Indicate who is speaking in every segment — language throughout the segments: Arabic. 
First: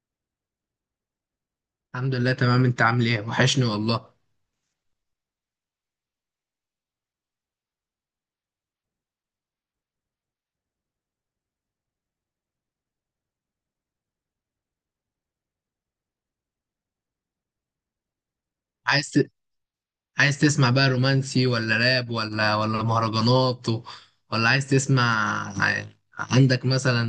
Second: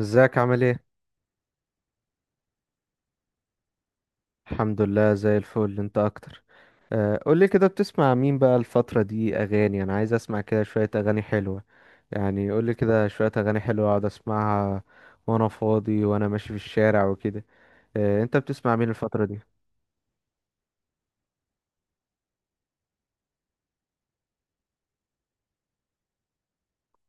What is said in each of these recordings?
Speaker 1: ازيك عامل ايه؟
Speaker 2: الحمد لله، تمام. انت عامل ايه؟ وحشني والله.
Speaker 1: الحمد لله زي الفل، انت اكتر. قولي كده، بتسمع مين بقى الفترة دي اغاني؟ انا عايز اسمع كده شوية اغاني حلوة، يعني قولي كده شوية اغاني حلوة اقعد اسمعها وانا فاضي وانا ماشي في الشارع وكده. انت بتسمع مين
Speaker 2: عايز
Speaker 1: الفترة
Speaker 2: ت...
Speaker 1: دي؟
Speaker 2: عايز تسمع بقى رومانسي ولا راب ولا مهرجانات ولا عايز تسمع؟ عندك مثلا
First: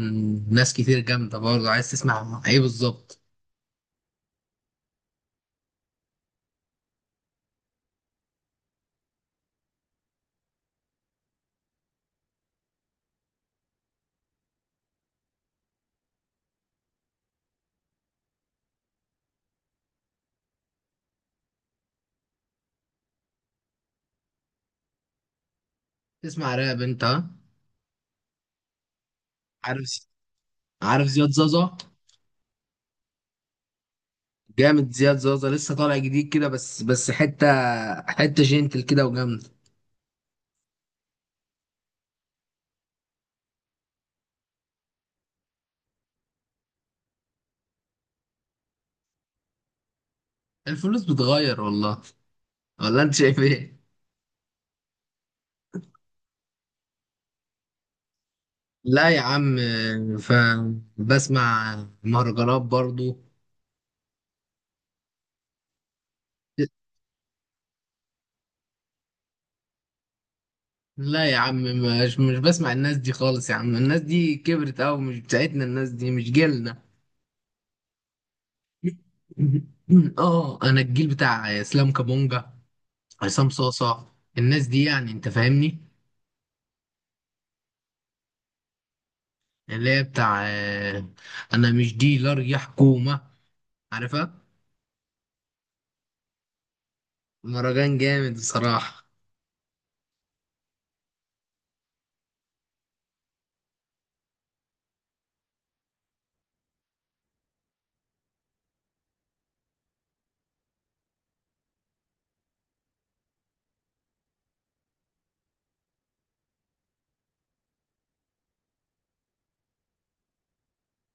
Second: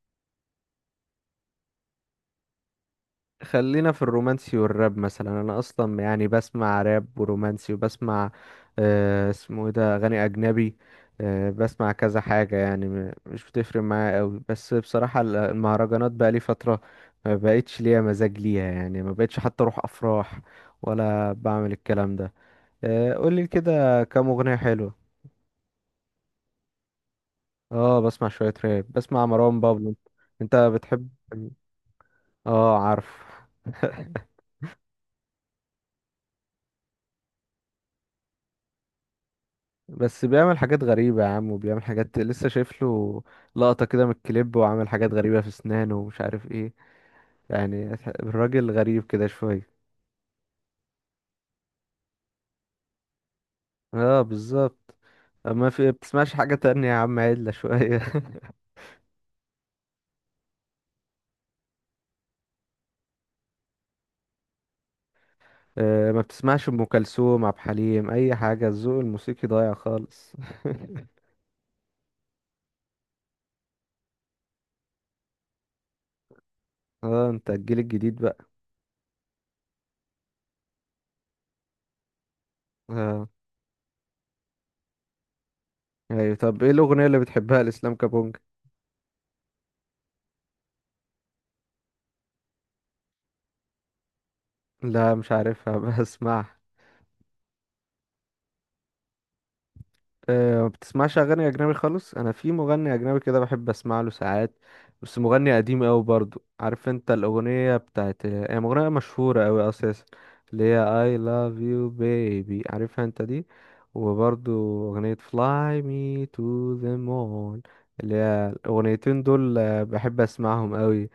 Speaker 2: ناس كتير جامدة برضه، عايز تسمع ايه بالظبط؟
Speaker 1: خلينا في الرومانسي والراب مثلا. انا اصلا يعني بسمع راب ورومانسي، وبسمع آه اسمه ايه ده، اغاني اجنبي. آه بسمع كذا حاجه يعني، مش بتفرق معايا قوي، بس بصراحه المهرجانات بقى لي فتره ما بقتش ليا مزاج ليها، يعني ما بقتش حتى اروح افراح ولا بعمل الكلام ده. آه قولي كده كام اغنيه حلوه.
Speaker 2: تسمع راب انت، ها؟
Speaker 1: اه بسمع شويه راب، بسمع مروان بابلو.
Speaker 2: عارف
Speaker 1: انت
Speaker 2: عارف
Speaker 1: بتحب؟
Speaker 2: زياد زازا.
Speaker 1: اه عارف.
Speaker 2: جامد زياد زازا، لسه طالع جديد كده. بس حتة جنتل كده وجامدة.
Speaker 1: بس بيعمل حاجات غريبة يا عم، وبيعمل حاجات لسه شايف له لقطة كده من الكليب، وعامل حاجات غريبة في اسنانه ومش عارف ايه يعني. الراجل غريب كده شوية.
Speaker 2: الفلوس بتغير والله، ولا انت شايف ايه؟
Speaker 1: اه بالظبط. ما في بتسمعش حاجة تانية يا عم، عدلة شوية.
Speaker 2: لا يا عم. ف بسمع مهرجانات برضو.
Speaker 1: ما بتسمعش أم كلثوم، عبد الحليم، أي حاجة؟ الذوق الموسيقي ضايع خالص.
Speaker 2: لا يا عم، مش بسمع الناس دي خالص يا عم. الناس دي كبرت أوي، مش بتاعتنا، الناس دي مش جيلنا.
Speaker 1: اه انت الجيل الجديد بقى.
Speaker 2: اه، انا الجيل بتاع اسلام كابونجا،
Speaker 1: اه
Speaker 2: عصام صاصة، الناس دي، يعني انت فاهمني.
Speaker 1: أيوة، طب ايه الأغنية اللي بتحبها لإسلام كابونج؟
Speaker 2: اللي هي بتاع انا مش ديلر يا حكومة، عارفها؟
Speaker 1: لا مش عارفها. بسمعها.
Speaker 2: مهرجان جامد بصراحة.
Speaker 1: أه ما بتسمعش اغاني اجنبي خالص. انا في مغني اجنبي كده بحب اسمع له ساعات، بس مغني قديم قوي برضو. عارف انت الاغنيه بتاعت، هي مغنيه مشهوره قوي اساسا، اللي هي I love you baby، عارفها انت دي؟ وبرضو اغنيه fly me to the moon، اللي هي الاغنيتين دول بحب اسمعهم قوي.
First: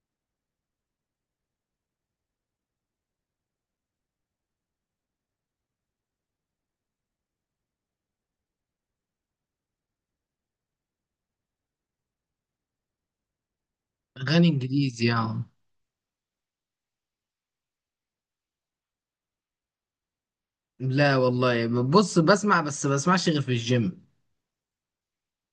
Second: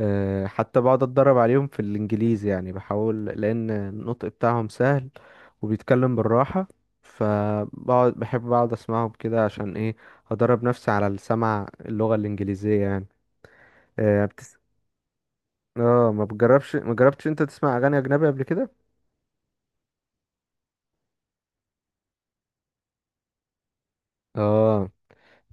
Speaker 1: أه حتى بقعد اتدرب عليهم في الانجليزي، يعني بحاول، لان النطق بتاعهم سهل وبيتكلم بالراحه. فبقعد بحب اقعد اسمعهم كده عشان ايه؟ هدرب نفسي على السمع، اللغة الإنجليزية يعني. آه
Speaker 2: اغاني
Speaker 1: بتس...
Speaker 2: انجليزي يعني؟
Speaker 1: اه، ما بتجربش، ما جربتش انت تسمع اغاني اجنبي قبل كده؟
Speaker 2: لا والله، بص، بسمع بس بسمعش غير في الجيم.
Speaker 1: اه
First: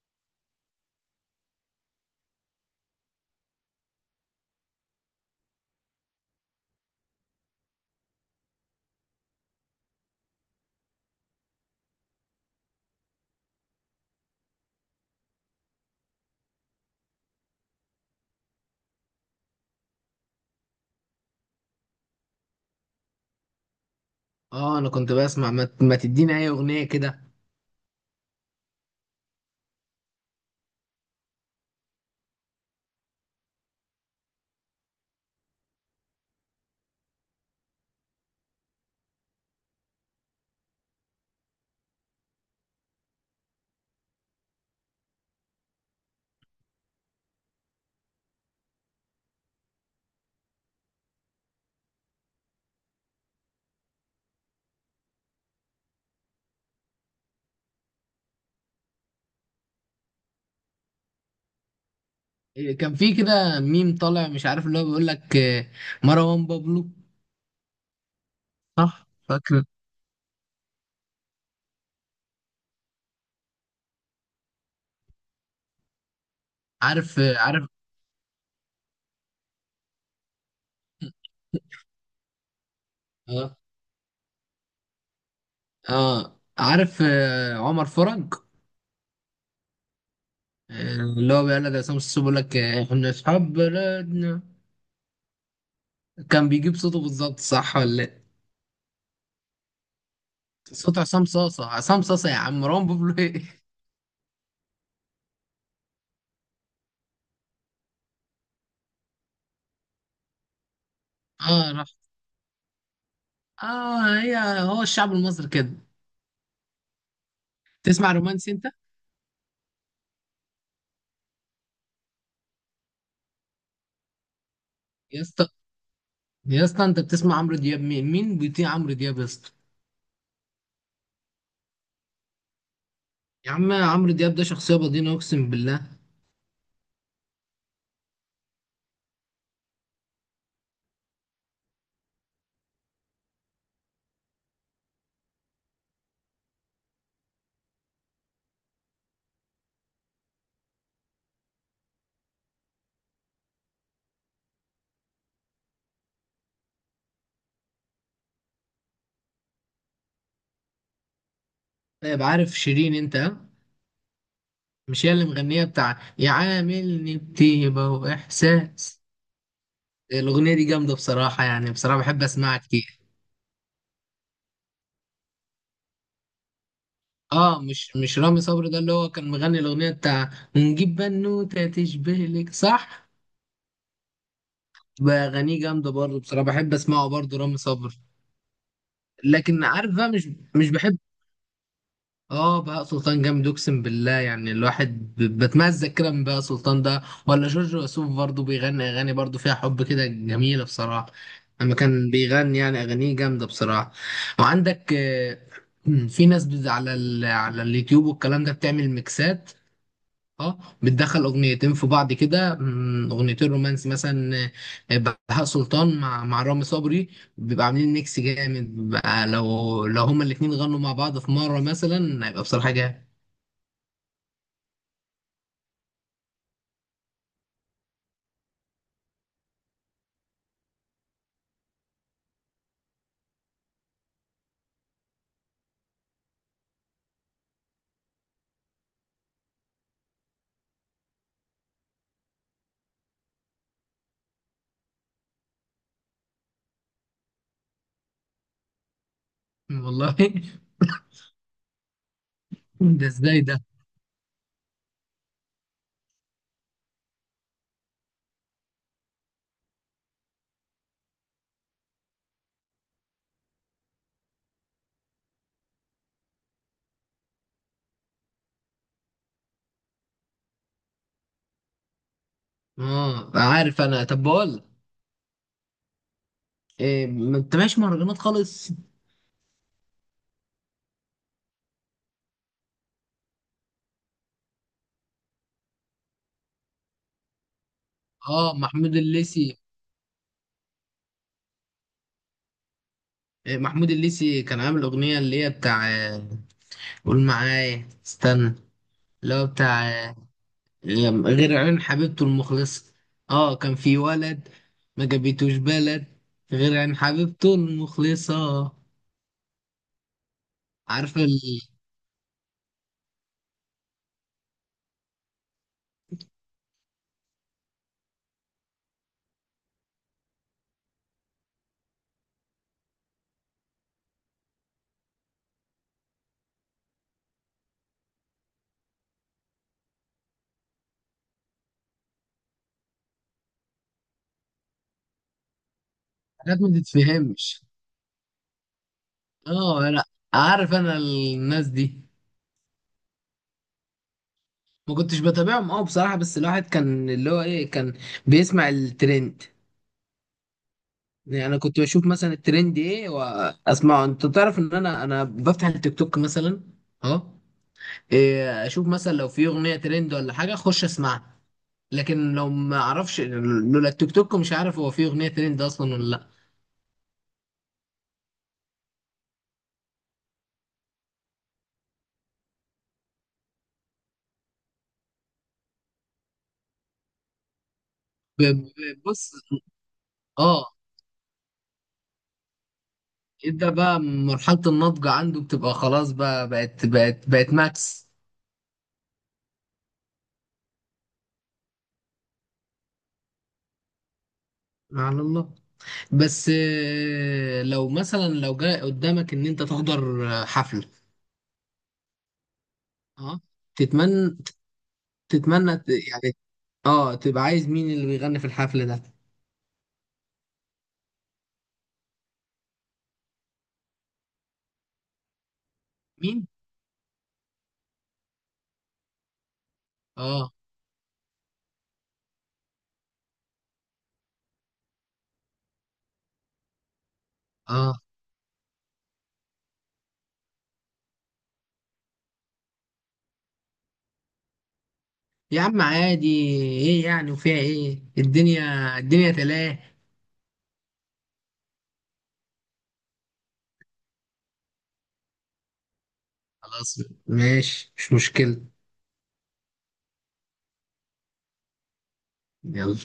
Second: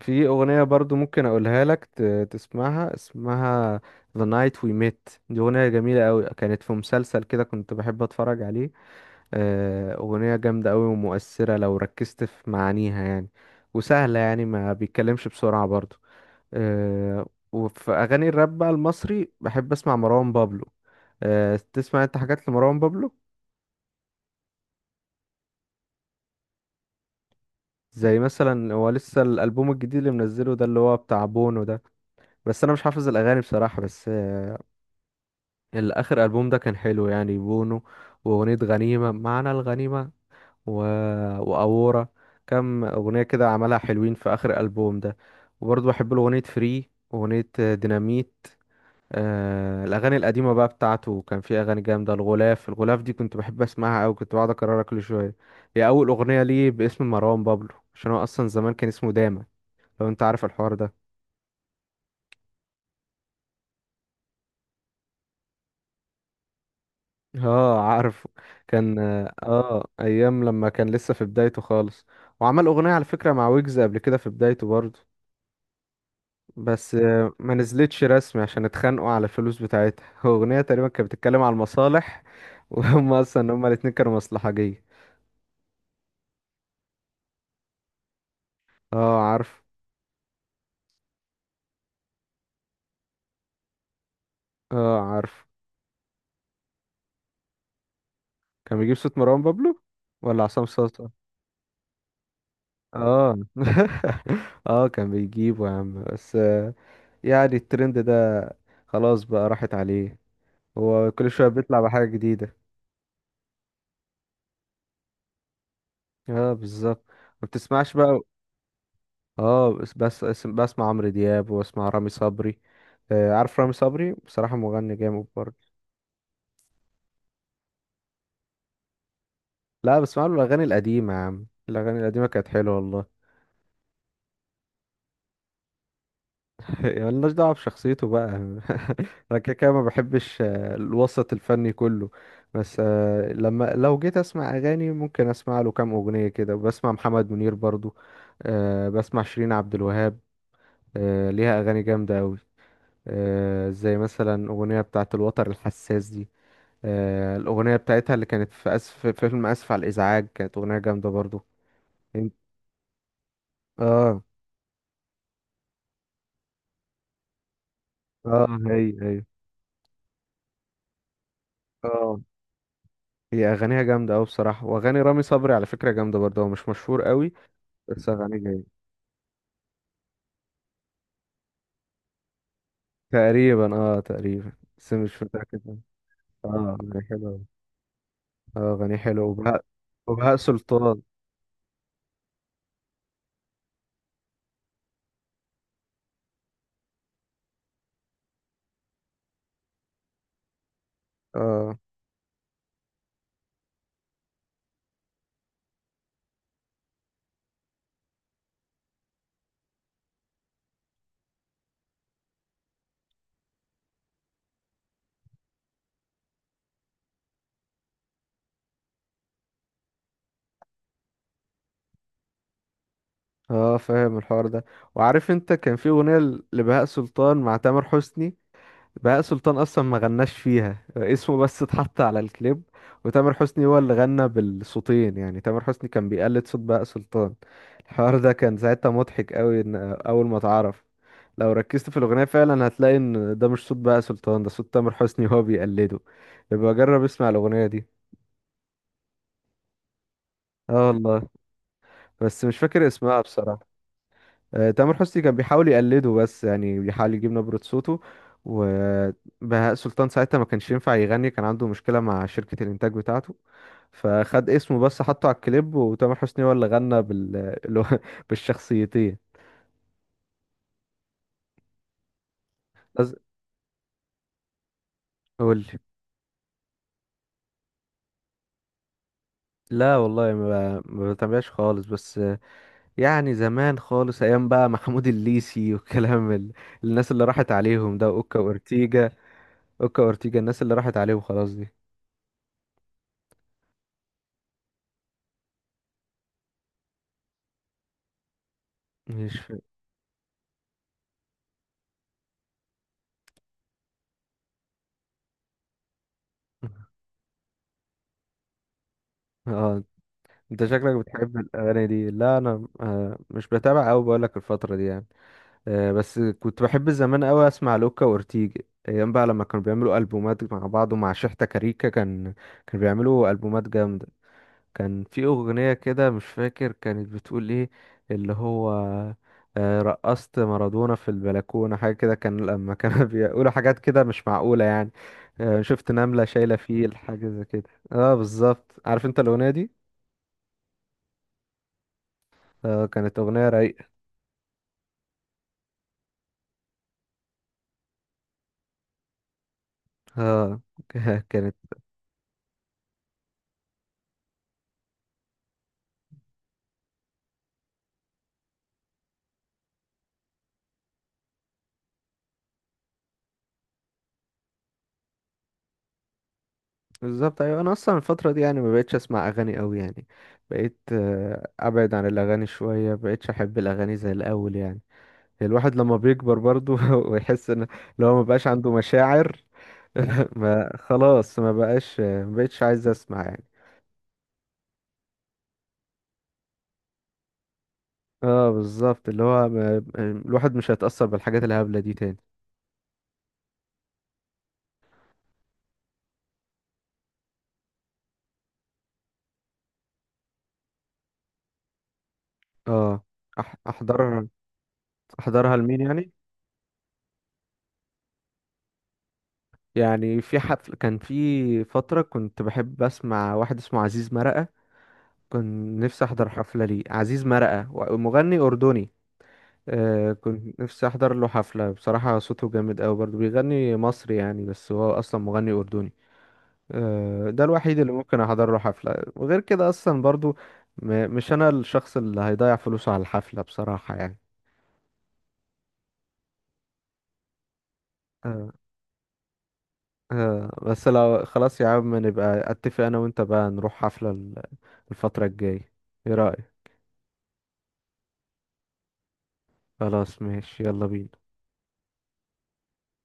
Speaker 1: في اغنية برضو ممكن اقولها لك تسمعها، اسمها The Night We Met. دي اغنية جميلة قوي، كانت في مسلسل كده كنت بحب اتفرج عليه. آه اغنية جامدة قوي ومؤثرة لو ركزت في معانيها يعني. وسهلة يعني، ما بيتكلمش بسرعة برضو. آه، وفي اغاني الراب بقى المصري، بحب اسمع مروان بابلو. تسمع انت حاجات لمروان بابلو؟
Speaker 2: اه، انا كنت بسمع، ما تديني اي اغنية كده.
Speaker 1: زي مثلا هو لسه الالبوم الجديد اللي منزله ده، اللي هو بتاع بونو ده، بس انا مش حافظ الاغاني بصراحه. بس آه، الاخر البوم ده كان حلو يعني، بونو. واغنيه غنيمه، معنى الغنيمه، و... واورا. كم اغنيه كده عملها حلوين في اخر الالبوم ده. وبرضه بحب له اغنيه فري، واغنيه ديناميت. آه الأغاني القديمة بقى بتاعته كان في أغاني جامدة. الغلاف دي كنت بحب أسمعها أوي، كنت بقعد أكررها كل شوية، هي أول أغنية ليه باسم مروان بابلو، عشان هو أصلا زمان كان اسمه داما، لو أنت عارف الحوار ده.
Speaker 2: كان في كده ميم طالع مش عارف، اللي هو بيقول لك مروان بابلو.
Speaker 1: اه عارف. كان
Speaker 2: صح، فاكر.
Speaker 1: اه أيام لما كان لسه في بدايته خالص، وعمل أغنية على فكرة مع ويجز قبل كده في بدايته برضه، بس آه، ما
Speaker 2: عارف.
Speaker 1: نزلتش رسمي عشان اتخانقوا على الفلوس بتاعتها. أغنية تقريبا كانت بتتكلم على المصالح، وهم أصلا
Speaker 2: اه،
Speaker 1: الاتنين كانوا مصلحجية.
Speaker 2: اه، عارف، عمر فرج.
Speaker 1: اه عارف.
Speaker 2: اللي هو بيقول لك عصام السوسو بيقول لك احنا اصحاب بلدنا.
Speaker 1: اه عارف.
Speaker 2: كان بيجيب صوته بالظبط، صح ولا لا؟
Speaker 1: كان بيجيب صوت مروان بابلو ولا عصام
Speaker 2: صوت
Speaker 1: صاصا؟
Speaker 2: عصام صاصة. عصام صاصة يا عم، مروان بابلو
Speaker 1: اه.
Speaker 2: ايه!
Speaker 1: اه كان بيجيبه يا عم، بس آه، يعني الترند ده خلاص بقى راحت عليه. هو كل شوية
Speaker 2: اه،
Speaker 1: بيطلع
Speaker 2: راح.
Speaker 1: بحاجة جديدة.
Speaker 2: اه، هو الشعب المصري كده.
Speaker 1: اه بالظبط. ما بتسمعش
Speaker 2: تسمع
Speaker 1: بقى.
Speaker 2: رومانسي انت؟
Speaker 1: اه بسمع عمرو دياب واسمع رامي صبري. آه عارف رامي صبري، بصراحة مغني
Speaker 2: يا
Speaker 1: جامد
Speaker 2: اسطى،
Speaker 1: برضه.
Speaker 2: يا اسطى، انت بتسمع عمرو دياب؟ مين بيطيع عمرو دياب يا اسطى؟
Speaker 1: لا بسمع له الأغاني القديمة يا عم، الأغاني القديمة كانت حلوة والله.
Speaker 2: يا عم، عمرو دياب ده شخصية بدينة، أقسم بالله.
Speaker 1: ملناش دعوة بشخصيته بقى. أنا كده كده ما بحبش الوسط الفني كله. بس آه، لما لو جيت أسمع أغاني ممكن أسمع له كام أغنية كده. بسمع محمد منير برضو. بسمع شيرين عبد الوهاب. ليها أغاني جامدة أوي. زي مثلا أغنية بتاعة الوتر الحساس دي. الأغنية بتاعتها اللي كانت في أسف، في فيلم أسف على الإزعاج، كانت أغنية جامدة برضو.
Speaker 2: طيب،
Speaker 1: إن-
Speaker 2: عارف شيرين أنت، ها؟
Speaker 1: اه.
Speaker 2: مش هي اللي مغنية بتاع يعاملني بطيبة
Speaker 1: اه هي
Speaker 2: وإحساس؟
Speaker 1: هي.
Speaker 2: الأغنية دي جامدة بصراحة، يعني بصراحة
Speaker 1: اه
Speaker 2: بحب أسمعها كتير.
Speaker 1: هي اغانيها جامده قوي بصراحه، واغاني رامي صبري على فكره جامده برضه، هو مش مشهور قوي
Speaker 2: آه، مش
Speaker 1: بس
Speaker 2: مش
Speaker 1: اغانيه
Speaker 2: رامي
Speaker 1: جامده.
Speaker 2: صبري ده اللي هو كان مغني الأغنية بتاع ونجيب بنوتة تشبه لك، صح؟
Speaker 1: تقريبا اه، تقريبا بس مش
Speaker 2: بأغانيه
Speaker 1: متاكد. اه
Speaker 2: جامدة برضه بصراحة، بحب
Speaker 1: اغانيه
Speaker 2: أسمعه
Speaker 1: حلوه
Speaker 2: برضه
Speaker 1: أوي.
Speaker 2: رامي صبري.
Speaker 1: اه اغانيه حلوه. وبهاء،
Speaker 2: لكن عارف بقى، مش،
Speaker 1: وبهاء
Speaker 2: مش بحب.
Speaker 1: سلطان.
Speaker 2: اه، بهاء سلطان جامد، اقسم بالله. يعني الواحد بتمزق كده من بهاء سلطان ده، ولا جورج وسوف برضه بيغني اغاني برضه فيها حب كده جميله بصراحه. لما
Speaker 1: اه.
Speaker 2: كان بيغني يعني، اغانيه جامده بصراحه. وعندك في ناس على على اليوتيوب والكلام ده بتعمل ميكسات. اه، بتدخل اغنيتين في بعض كده، اغنيتين رومانسي مثلا. آه، بهاء سلطان مع رامي صبري، بيبقى عاملين ميكس جامد بقى. لو هما الاتنين غنوا مع بعض في مره مثلا، هيبقى بصراحه جامد.
Speaker 1: اه فاهم الحوار ده؟ وعارف انت كان في اغنيه لبهاء سلطان مع تامر حسني؟ بهاء سلطان اصلا ما غناش فيها، اسمه بس اتحط على الكليب، وتامر حسني هو اللي غنى بالصوتين، يعني تامر حسني كان بيقلد صوت بهاء سلطان. الحوار ده كان ساعتها مضحك قوي ان اول ما اتعرف. لو ركزت في الاغنيه فعلا هتلاقي ان ده مش صوت بهاء سلطان، ده صوت تامر حسني هو بيقلده. يبقى جرب اسمع الاغنيه دي.
Speaker 2: والله!
Speaker 1: اه والله، بس مش فاكر
Speaker 2: ده
Speaker 1: اسمها
Speaker 2: ازاي ده؟
Speaker 1: بصراحه. تامر حسني كان بيحاول يقلده، بس يعني بيحاول يجيب نبرة صوته. وبهاء سلطان ساعتها ما كانش ينفع يغني، كان عنده مشكلة مع شركة الإنتاج بتاعته، فخد اسمه بس حطه على الكليب، وتامر حسني هو اللي غنى اللي هو بالشخصيتين. بس
Speaker 2: اه، عارف انا، طب بقول لك،
Speaker 1: قول لي.
Speaker 2: ما انتبهش مهرجانات خالص.
Speaker 1: لا والله، ما بتابعش خالص، بس آه، يعني زمان خالص أيام بقى. محمود الليثي الناس اللي راحت عليهم ده، أوكا
Speaker 2: اه، محمود
Speaker 1: وأورتيجا.
Speaker 2: الليثي.
Speaker 1: أوكا وأورتيجا، الناس اللي راحت عليهم خلاص دي.
Speaker 2: محمود الليثي كان عامل اغنيه اللي هي بتاع، قول معايا، استنى، اللي
Speaker 1: مش
Speaker 2: هو
Speaker 1: ف...
Speaker 2: بتاع غير عيون حبيبته المخلصة. اه، كان في ولد، ما جابتوش بلد، غير عن حبيبته المخلصة.
Speaker 1: اه انت شكلك
Speaker 2: عارفة
Speaker 1: بتحب الاغاني دي. لا انا مش بتابع قوي، بقول لك الفتره دي يعني. بس كنت بحب زمان قوي اسمع لوكا وأورتيج، ايام بقى لما كانوا بيعملوا البومات مع بعض، ومع شحتة كاريكا، كانوا بيعملوا البومات جامده. كان في اغنيه كده مش فاكر كانت بتقول ايه، اللي هو رقصت مارادونا في البلكونه، حاجه كده. كان لما كانوا بيقولوا حاجات كده مش معقوله يعني، شفت نمله شايله
Speaker 2: حاجات ما
Speaker 1: فيل، حاجه زي
Speaker 2: تتفهمش.
Speaker 1: كده. اه بالظبط، عارف انت الاغنيه دي؟
Speaker 2: اه، انا عارف انا الناس دي.
Speaker 1: كانت اغنيه رايقه.
Speaker 2: ما كنتش بتابعهم، اه، بصراحة، بس الواحد كان، اللي هو ايه، كان بيسمع الترند.
Speaker 1: اه
Speaker 2: يعني
Speaker 1: كانت
Speaker 2: انا كنت بشوف مثلا الترند ايه واسمعه. انت تعرف ان انا بفتح التيك توك مثلا. اه. إيه، اشوف مثلا لو في اغنية ترند ولا حاجة اخش اسمعها. لكن لو ما اعرفش لولا التيك توك، مش عارف هو فيه اغنيه ترند اصلا ولا لا.
Speaker 1: بالظبط. ايوه انا اصلا الفتره دي يعني ما بقتش اسمع اغاني قوي يعني، بقيت ابعد عن الاغاني شويه، ما بقتش احب الاغاني زي الاول يعني. الواحد لما بيكبر برضو ويحس ان، لو ما بقاش عنده
Speaker 2: بص.
Speaker 1: مشاعر،
Speaker 2: اه،
Speaker 1: ما خلاص، ما بقاش، ما بقتش عايز اسمع يعني.
Speaker 2: ابدا، بقى مرحله النضج عنده بتبقى خلاص، بقى بقت ماكس.
Speaker 1: اه بالظبط، اللي هو ما... الواحد مش هيتاثر بالحاجات الهبله دي تاني.
Speaker 2: على الله. بس لو مثلا لو جاء قدامك ان انت تحضر حفله.
Speaker 1: اه
Speaker 2: اه.
Speaker 1: احضرها.
Speaker 2: تتمنى
Speaker 1: احضرها
Speaker 2: تتمنى
Speaker 1: لمين يعني؟
Speaker 2: يعني، اه، تبقى عايز مين اللي بيغني في الحفله ده؟
Speaker 1: يعني في حفل كان في فترة كنت بحب أسمع واحد اسمه عزيز مرقة، كنت نفسي أحضر
Speaker 2: مين؟
Speaker 1: حفلة ليه، عزيز مرقة، مغني أردني. آه
Speaker 2: اه،
Speaker 1: كنت نفسي أحضر له حفلة بصراحة، صوته جامد أوي برضه، بيغني مصري يعني بس هو أصلا مغني أردني. آه ده الوحيد اللي
Speaker 2: اه،
Speaker 1: ممكن أحضر له حفلة، وغير كده أصلا برضه مش أنا الشخص اللي هيضيع فلوسه على الحفلة بصراحة يعني.
Speaker 2: يا عم عادي، ايه يعني وفيها ايه،
Speaker 1: آه.
Speaker 2: الدنيا، الدنيا تلاه.
Speaker 1: آه بس لو خلاص يا عم نبقى أتفق أنا وأنت بقى نروح حفلة الفترة الجاية، ايه رأيك؟
Speaker 2: خلاص، ماشي، مش مشكلة.
Speaker 1: خلاص ماشي، يلا بينا.
Speaker 2: يلا.